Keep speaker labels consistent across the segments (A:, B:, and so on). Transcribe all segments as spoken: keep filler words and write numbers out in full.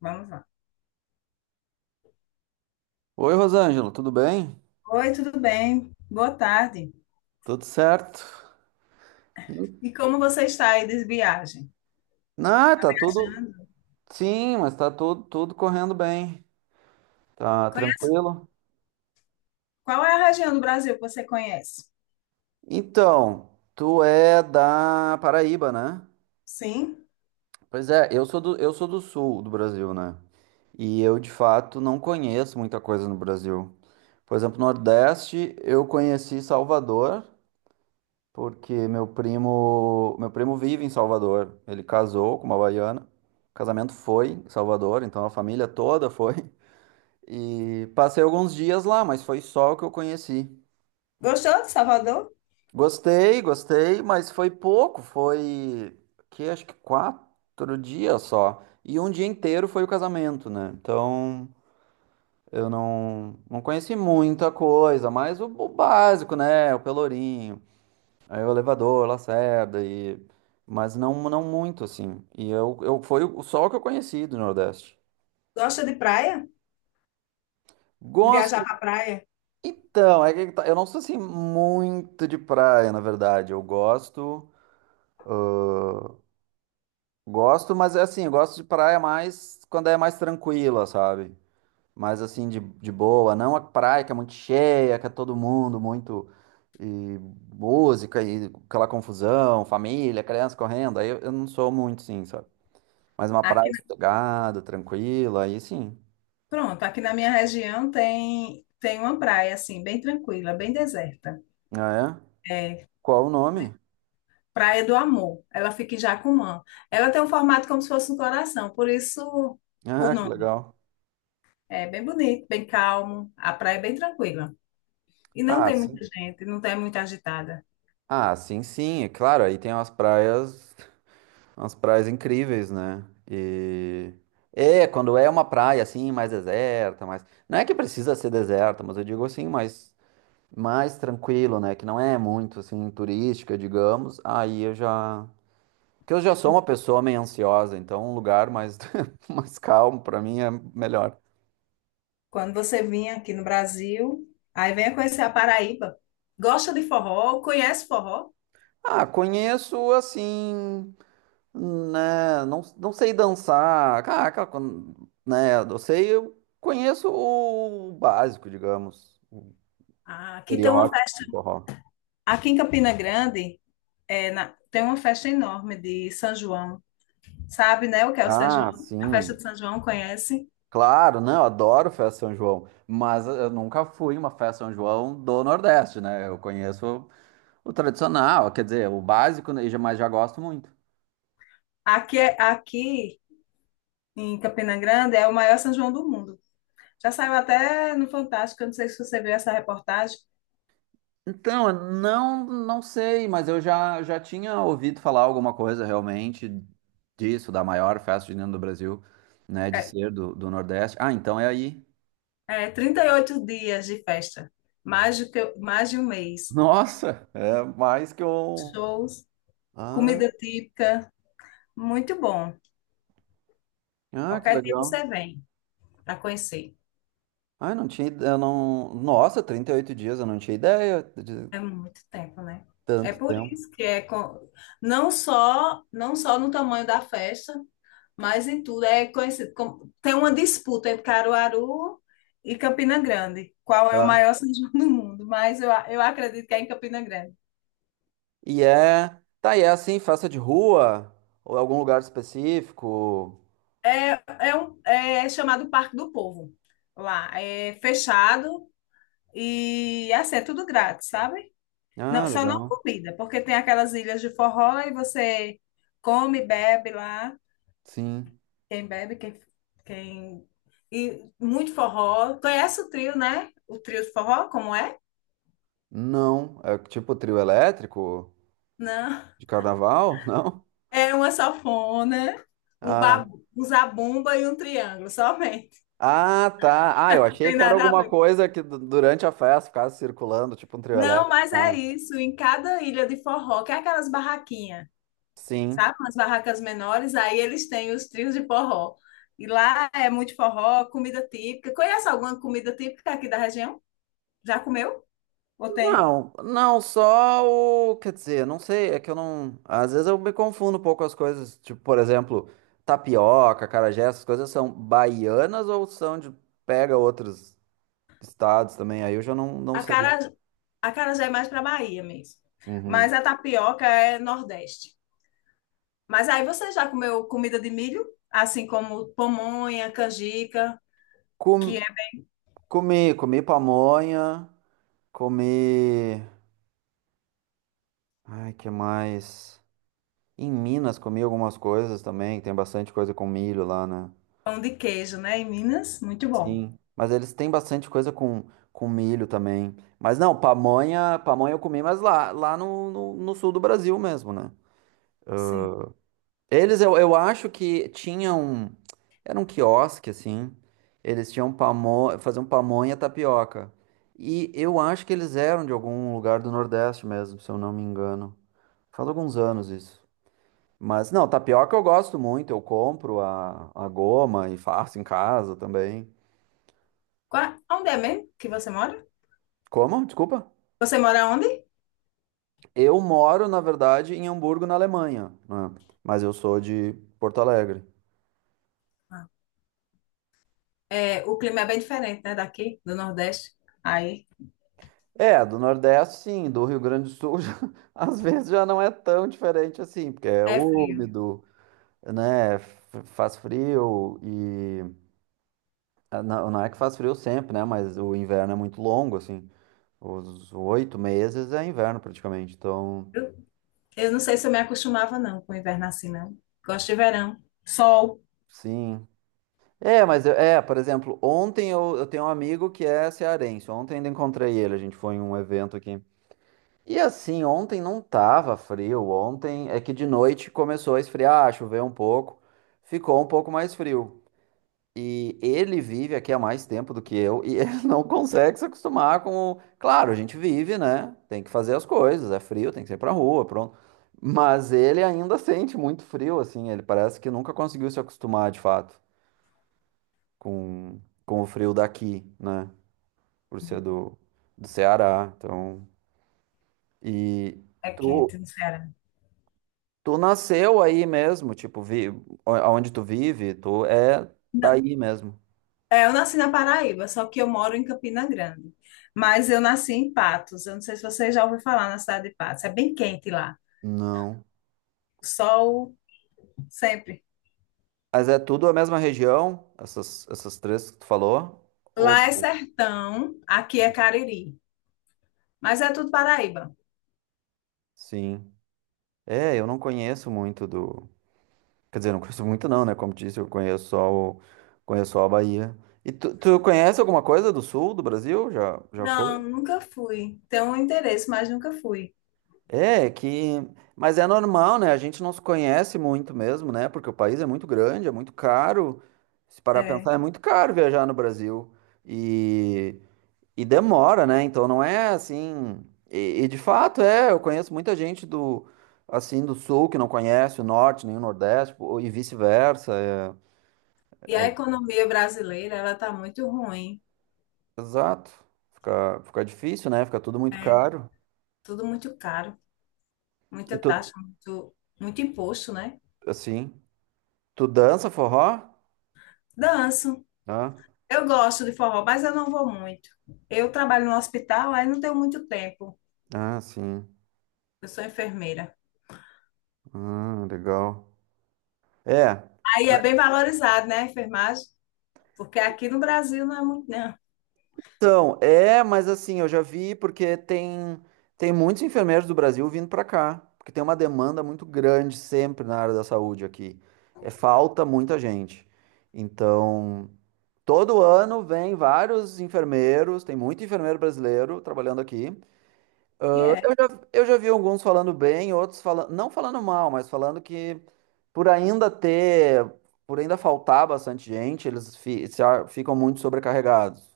A: Vamos lá.
B: Oi, Rosângelo, tudo bem?
A: Oi, tudo bem? Boa tarde.
B: Tudo certo?
A: E como você está aí de viagem?
B: Ah, tá tudo.
A: Viajando?
B: Sim, mas tá tudo, tudo correndo bem. Tá
A: Conhe-
B: tranquilo?
A: Qual é a região do Brasil que você conhece?
B: Então, tu é da Paraíba, né?
A: Sim.
B: Pois é, eu sou do, eu sou do sul do Brasil, né? E eu, de fato, não conheço muita coisa no Brasil. Por exemplo, Nordeste, eu conheci Salvador, porque meu primo, meu primo vive em Salvador. Ele casou com uma baiana. O casamento foi em Salvador, então a família toda foi. E passei alguns dias lá, mas foi só o que eu conheci.
A: Gostou de Salvador?
B: Gostei, gostei, mas foi pouco. Foi que acho que quatro dias só. E um dia inteiro foi o casamento, né? Então eu não, não conheci muita coisa, mas o, o básico, né? O Pelourinho. Aí o elevador, Lacerda e mas não não muito assim. E eu, eu foi o só o que eu conheci do Nordeste.
A: Gosta de praia? De viajar
B: Gosto.
A: para praia?
B: Então, é que tá- eu não sou assim muito de praia, na verdade. Eu gosto, gosto, mas é assim, eu gosto de praia mais quando é mais tranquila, sabe? Mais assim de, de boa, não a praia que é muito cheia, que é todo mundo muito e música e aquela confusão, família, criança correndo. Aí eu, eu não sou muito, sim, sabe? Mas uma
A: Aqui,
B: praia
A: na-
B: sossegada, tranquila, aí sim.
A: pronto, aqui na minha região tem tem uma praia assim, bem tranquila, bem deserta.
B: Ah, é?
A: É
B: Qual o nome?
A: Praia do Amor. Ela fica em Jacumã. Ela tem um formato como se fosse um coração, por isso o
B: Ah, que
A: nome.
B: legal.
A: É bem bonito, bem calmo. A praia é bem tranquila. E não
B: Ah,
A: tem muita
B: sim.
A: gente, não tem muita agitada.
B: Ah, sim, sim. É claro, aí tem umas praias, umas praias, incríveis, né? E é, quando é uma praia assim, mais deserta, mais não é que precisa ser deserta, mas eu digo assim, mais mais tranquilo, né, que não é muito assim turística, digamos. Aí eu já que eu já sou uma pessoa meio ansiosa, então um lugar mais, mais calmo pra mim é melhor.
A: Quando você vinha aqui no Brasil, aí venha conhecer a Paraíba. Gosta de forró? Conhece forró?
B: Ah, conheço assim, né? Não, não sei dançar. Ah, aquela con- né? Eu sei, eu conheço o básico, digamos, o
A: Ah, aqui tem uma
B: estereótipo
A: festa.
B: do forró.
A: Aqui em Campina Grande é na- tem uma festa enorme de São João. Sabe, né, o que é o São João?
B: Ah,
A: A festa
B: sim.
A: de São João, conhece?
B: Claro, né? Eu adoro festa São João, mas eu nunca fui em uma festa São João do Nordeste, né? Eu conheço o tradicional, quer dizer, o básico, né, mas já gosto muito.
A: Aqui, é- aqui em Campina Grande é o maior São João do mundo. Já saiu até no Fantástico, eu não sei se você viu essa reportagem.
B: Então, eu não, não sei, mas eu já, já tinha ouvido falar alguma coisa realmente disso, da maior festa junina do Brasil, né, de
A: É,
B: ser do, do Nordeste. Ah, então é aí.
A: é trinta e oito dias de festa, mais do que, mais de um mês.
B: Nossa, é mais que um.
A: Shows,
B: Ah,
A: comida típica, muito bom.
B: ah, que
A: Qualquer dia
B: legal.
A: você vem para conhecer.
B: Ah, eu não tinha, ide- eu não. Nossa, trinta e oito dias, eu não tinha ideia de
A: É muito tempo, né? É
B: tanto
A: por
B: tempo.
A: isso que é co- não só não só no tamanho da festa, mas em tudo é conhecido como tem uma disputa entre Caruaru e Campina Grande. Qual é o
B: Tá.
A: maior São João do mundo? Mas eu, a- eu acredito que é em Campina Grande.
B: E é, tá, e é assim, festa de rua ou algum lugar específico?
A: É, é, um, é chamado Parque do Povo lá. É fechado e assim, é tudo grátis, sabe?
B: Ah,
A: Não, só não
B: legal.
A: comida, porque tem aquelas ilhas de forró e você come, bebe lá.
B: Sim.
A: Quem bebe, quem, quem... E muito forró. Conhece o trio, né? O trio de forró, como é?
B: Não, é tipo trio elétrico
A: Não.
B: de carnaval, não?
A: É uma sanfona, um
B: Ah,
A: babu, um zabumba e um triângulo, somente.
B: ah, tá. Ah, eu
A: Não
B: achei
A: tem
B: que era
A: nada a
B: alguma
A: ver.
B: coisa que du- durante a festa ficasse circulando, tipo um trio
A: Não,
B: elétrico.
A: mas é
B: Ah,
A: isso. Em cada ilha de forró, que é aquelas barraquinhas,
B: sim.
A: sabe? Umas barracas menores, aí eles têm os trios de forró. E lá é muito forró, comida típica. Conhece alguma comida típica aqui da região? Já comeu? Ou tem?
B: Não, não, só o. Quer dizer, não sei, é que eu não. Às vezes eu me confundo um pouco as coisas. Tipo, por exemplo, tapioca, acarajé, essas coisas são baianas ou são de. Pega outros estados também, aí eu já não, não
A: a a
B: sei.
A: cara, a cara já é mais para Bahia mesmo.
B: Uhum.
A: Mas a tapioca é Nordeste. Mas aí você já comeu comida de milho? Assim como pamonha, canjica, que
B: Com-
A: é
B: Comi, comi pamonha. Comi. Ai, que mais? Em Minas comi algumas coisas também, tem bastante coisa com milho lá, né?
A: pão de queijo, né? Em Minas, muito bom.
B: Sim. Mas eles têm bastante coisa com, com milho também. Mas não, pamonha, pamonha eu comi, mas lá, lá no, no, no sul do Brasil mesmo, né?
A: Sim.
B: Eles, eu, eu acho que tinham. Era um quiosque, assim. Eles tinham pamonha, faziam pamonha tapioca. E eu acho que eles eram de algum lugar do Nordeste mesmo, se eu não me engano. Faz alguns anos isso. Mas não, tapioca eu gosto muito, eu compro a, a goma e faço em casa também.
A: Qua- Onde é mesmo que você mora?
B: Como? Desculpa.
A: Você mora onde?
B: Eu moro, na verdade, em Hamburgo, na Alemanha, né? Mas eu sou de Porto Alegre.
A: É, o clima é bem diferente, né, daqui, do Nordeste. Aí
B: É, do Nordeste, sim, do Rio Grande do Sul, já- às vezes já não é tão diferente assim, porque é
A: é frio.
B: úmido, né? f- Faz frio e. ah, Não, não é que faz frio sempre, né? Mas o inverno é muito longo, assim. Os oito meses é inverno praticamente, então.
A: Eu, eu não sei se eu me acostumava, não, com o inverno assim, não. Gosto de verão. Sol
B: Sim, é, mas eu- é, por exemplo, ontem eu, eu tenho um amigo que é cearense. Ontem ainda encontrei ele, a gente foi em um evento aqui. E assim, ontem não tava frio. Ontem é que de noite começou a esfriar, ah, choveu um pouco, ficou um pouco mais frio. E ele vive aqui há mais tempo do que eu e ele não consegue se acostumar com. o- Claro, a gente vive, né? Tem que fazer as coisas, é frio, tem que sair pra rua, pronto. Mas ele ainda sente muito frio, assim. Ele parece que nunca conseguiu se acostumar de fato com, com o frio daqui, né? Por ser do, do Ceará. Então, e
A: é
B: tu,
A: quente no Ceará.
B: tu nasceu aí mesmo, tipo, vi, o- aonde tu vive, tu é
A: Na-
B: daí mesmo.
A: é, eu nasci na Paraíba, só que eu moro em Campina Grande. Mas eu nasci em Patos. Eu não sei se você já ouviu falar na cidade de Patos. É bem quente lá.
B: Não.
A: Sol sempre.
B: Mas é tudo a mesma região, essas, essas três que tu falou? Ou...
A: Lá é sertão, aqui é Cariri. Mas é tudo Paraíba.
B: Sim. É, eu não conheço muito do. Quer dizer, não conheço muito não, né? Como disse, eu conheço só o... conheço só a Bahia. E tu, tu conhece alguma coisa do sul do Brasil? Já, já foi?
A: Não, nunca fui. Tenho um interesse, mas nunca fui.
B: É, que. Mas é normal, né? A gente não se conhece muito mesmo, né? Porque o país é muito grande, é muito caro. Se parar pra
A: É.
B: pensar, é muito caro viajar no Brasil. E, e demora, né? Então não é assim. E, e de fato é, eu conheço muita gente do assim do sul que não conhece o norte nem o nordeste pô, e vice-versa. É.
A: E a economia brasileira, ela está muito ruim.
B: Exato. Fica, fica difícil, né? Fica tudo muito
A: É
B: caro.
A: tudo muito caro,
B: E
A: muita
B: tu,
A: taxa, muito, muito imposto, né?
B: assim, tu dança forró?
A: Danço.
B: Ah,
A: Eu gosto de forró, mas eu não vou muito. Eu trabalho no hospital, aí não tenho muito tempo.
B: ah, sim.
A: Eu sou enfermeira.
B: Ah, legal. É.
A: Aí é bem valorizado, né, a enfermagem? Porque aqui no Brasil não é muito, não.
B: Então, é, mas assim, eu já vi porque tem tem muitos enfermeiros do Brasil vindo para cá, porque tem uma demanda muito grande sempre na área da saúde aqui. É falta muita gente. Então, todo ano vem vários enfermeiros, tem muito enfermeiro brasileiro trabalhando aqui.
A: E
B: Eu
A: é.
B: já, eu já vi alguns falando bem, outros falando, não falando mal, mas falando que por ainda ter, por ainda faltar bastante gente, eles fi- se a- ficam muito sobrecarregados.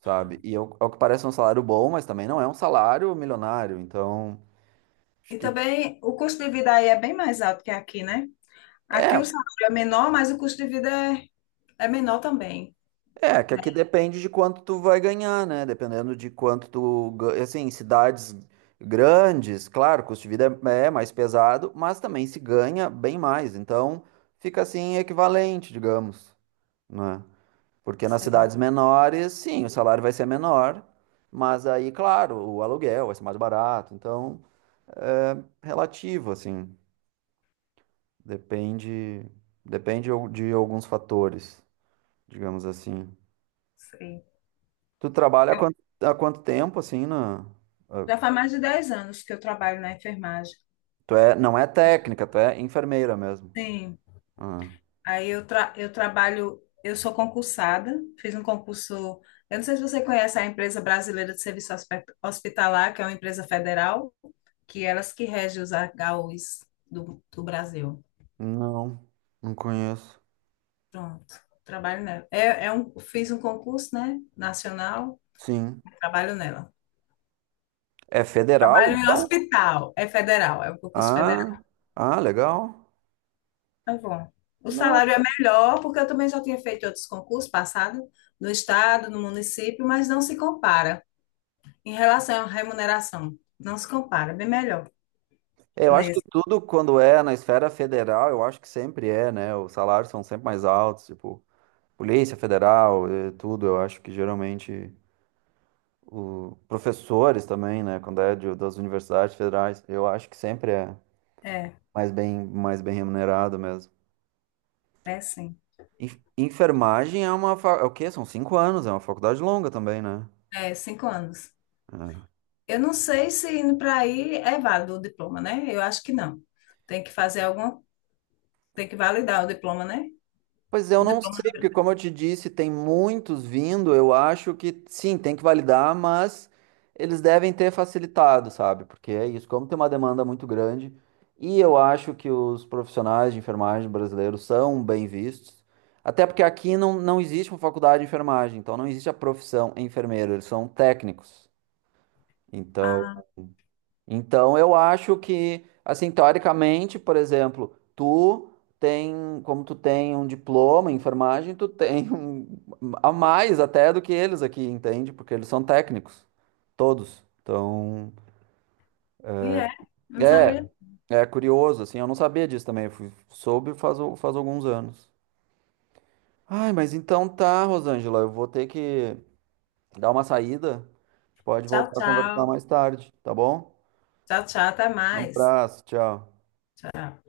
B: Sabe? E ao, ao que parece é um salário bom, mas também não é um salário milionário. Então, acho
A: E
B: que
A: também o custo de vida aí é bem mais alto que aqui, né? Aqui
B: é,
A: o salário é menor, mas o custo de vida é, é menor também.
B: é que
A: Né?
B: aqui depende de quanto tu vai ganhar, né? Dependendo de quanto tu, ga- assim, cidades grandes, claro, o custo de vida é, é mais pesado, mas também se ganha bem mais. Então, fica assim equivalente, digamos, né? Porque nas
A: Sei,
B: cidades menores, sim, o salário vai ser menor, mas aí, claro, o aluguel vai ser mais barato. Então, relativo, assim. Depende, depende al- de alguns fatores, digamos assim.
A: sei.
B: Tu trabalha há quanto, há quanto tempo, assim, na... ah,
A: Já faz mais de dez anos que eu trabalho na enfermagem.
B: Tu é, não é
A: Acho que-
B: técnica, tu é enfermeira mesmo.
A: Sim,
B: Ah,
A: aí eu, tra eu trabalho, eu sou concursada, fiz um concurso, eu não sei se você conhece a empresa brasileira de serviço Hospe- hospitalar, que é uma empresa federal, que é elas que regem os H Us do, do Brasil.
B: não, não conheço.
A: Pronto, trabalho nela. É, é um, fiz um concurso, né, nacional,
B: Sim.
A: trabalho nela.
B: É federal,
A: Trabalho em
B: então?
A: hospital, é federal, é um concurso federal.
B: Ah, ah, legal.
A: Tá bom. O
B: Não.
A: salário é melhor, porque eu também já tinha feito outros concursos passados, no estado, no município, mas não se compara em relação à remuneração. Não se compara, bem melhor
B: Eu acho que
A: nesse.
B: tudo quando é na esfera federal, eu acho que sempre é, né? Os salários são sempre mais altos, tipo, Polícia Federal, eh, tudo, eu acho que geralmente o- professores também, né? Quando é de- das universidades federais, eu acho que sempre é
A: É,
B: mais bem, mais bem remunerado mesmo.
A: é sim.
B: Enf- Enfermagem é uma. fa- É o quê? São cinco anos, é uma faculdade longa também, né?
A: É, cinco anos.
B: É.
A: Eu não sei se indo para aí é válido o diploma, né? Eu acho que não. Tem que fazer alguma, tem que validar o diploma, né?
B: Pois eu
A: O
B: não
A: diploma.
B: sei, porque como eu te disse, tem muitos vindo, eu acho que sim, tem que validar, mas eles devem ter facilitado, sabe? Porque é isso, como tem uma demanda muito grande, e eu acho que os profissionais de enfermagem brasileiros são bem vistos, até porque aqui não, não existe uma faculdade de enfermagem, então não existe a profissão enfermeiro, eles são técnicos. Então,
A: Ah,
B: então, eu acho que, assim, teoricamente, por exemplo, tu tem, como tu tem um diploma em enfermagem, tu tem um, a mais até do que eles aqui, entende? Porque eles são técnicos, todos. Então,
A: e é, não
B: é,
A: sabia.
B: é curioso, assim, eu não sabia disso também, eu fui- soube faz, al- faz alguns anos. Ai, mas então tá, Rosângela, eu vou ter que dar uma saída. A gente pode
A: Tchau,
B: voltar a conversar
A: tchau.
B: mais tarde, tá bom?
A: Tchau, tchau, até
B: Um
A: mais.
B: abraço, tchau.
A: Tchau.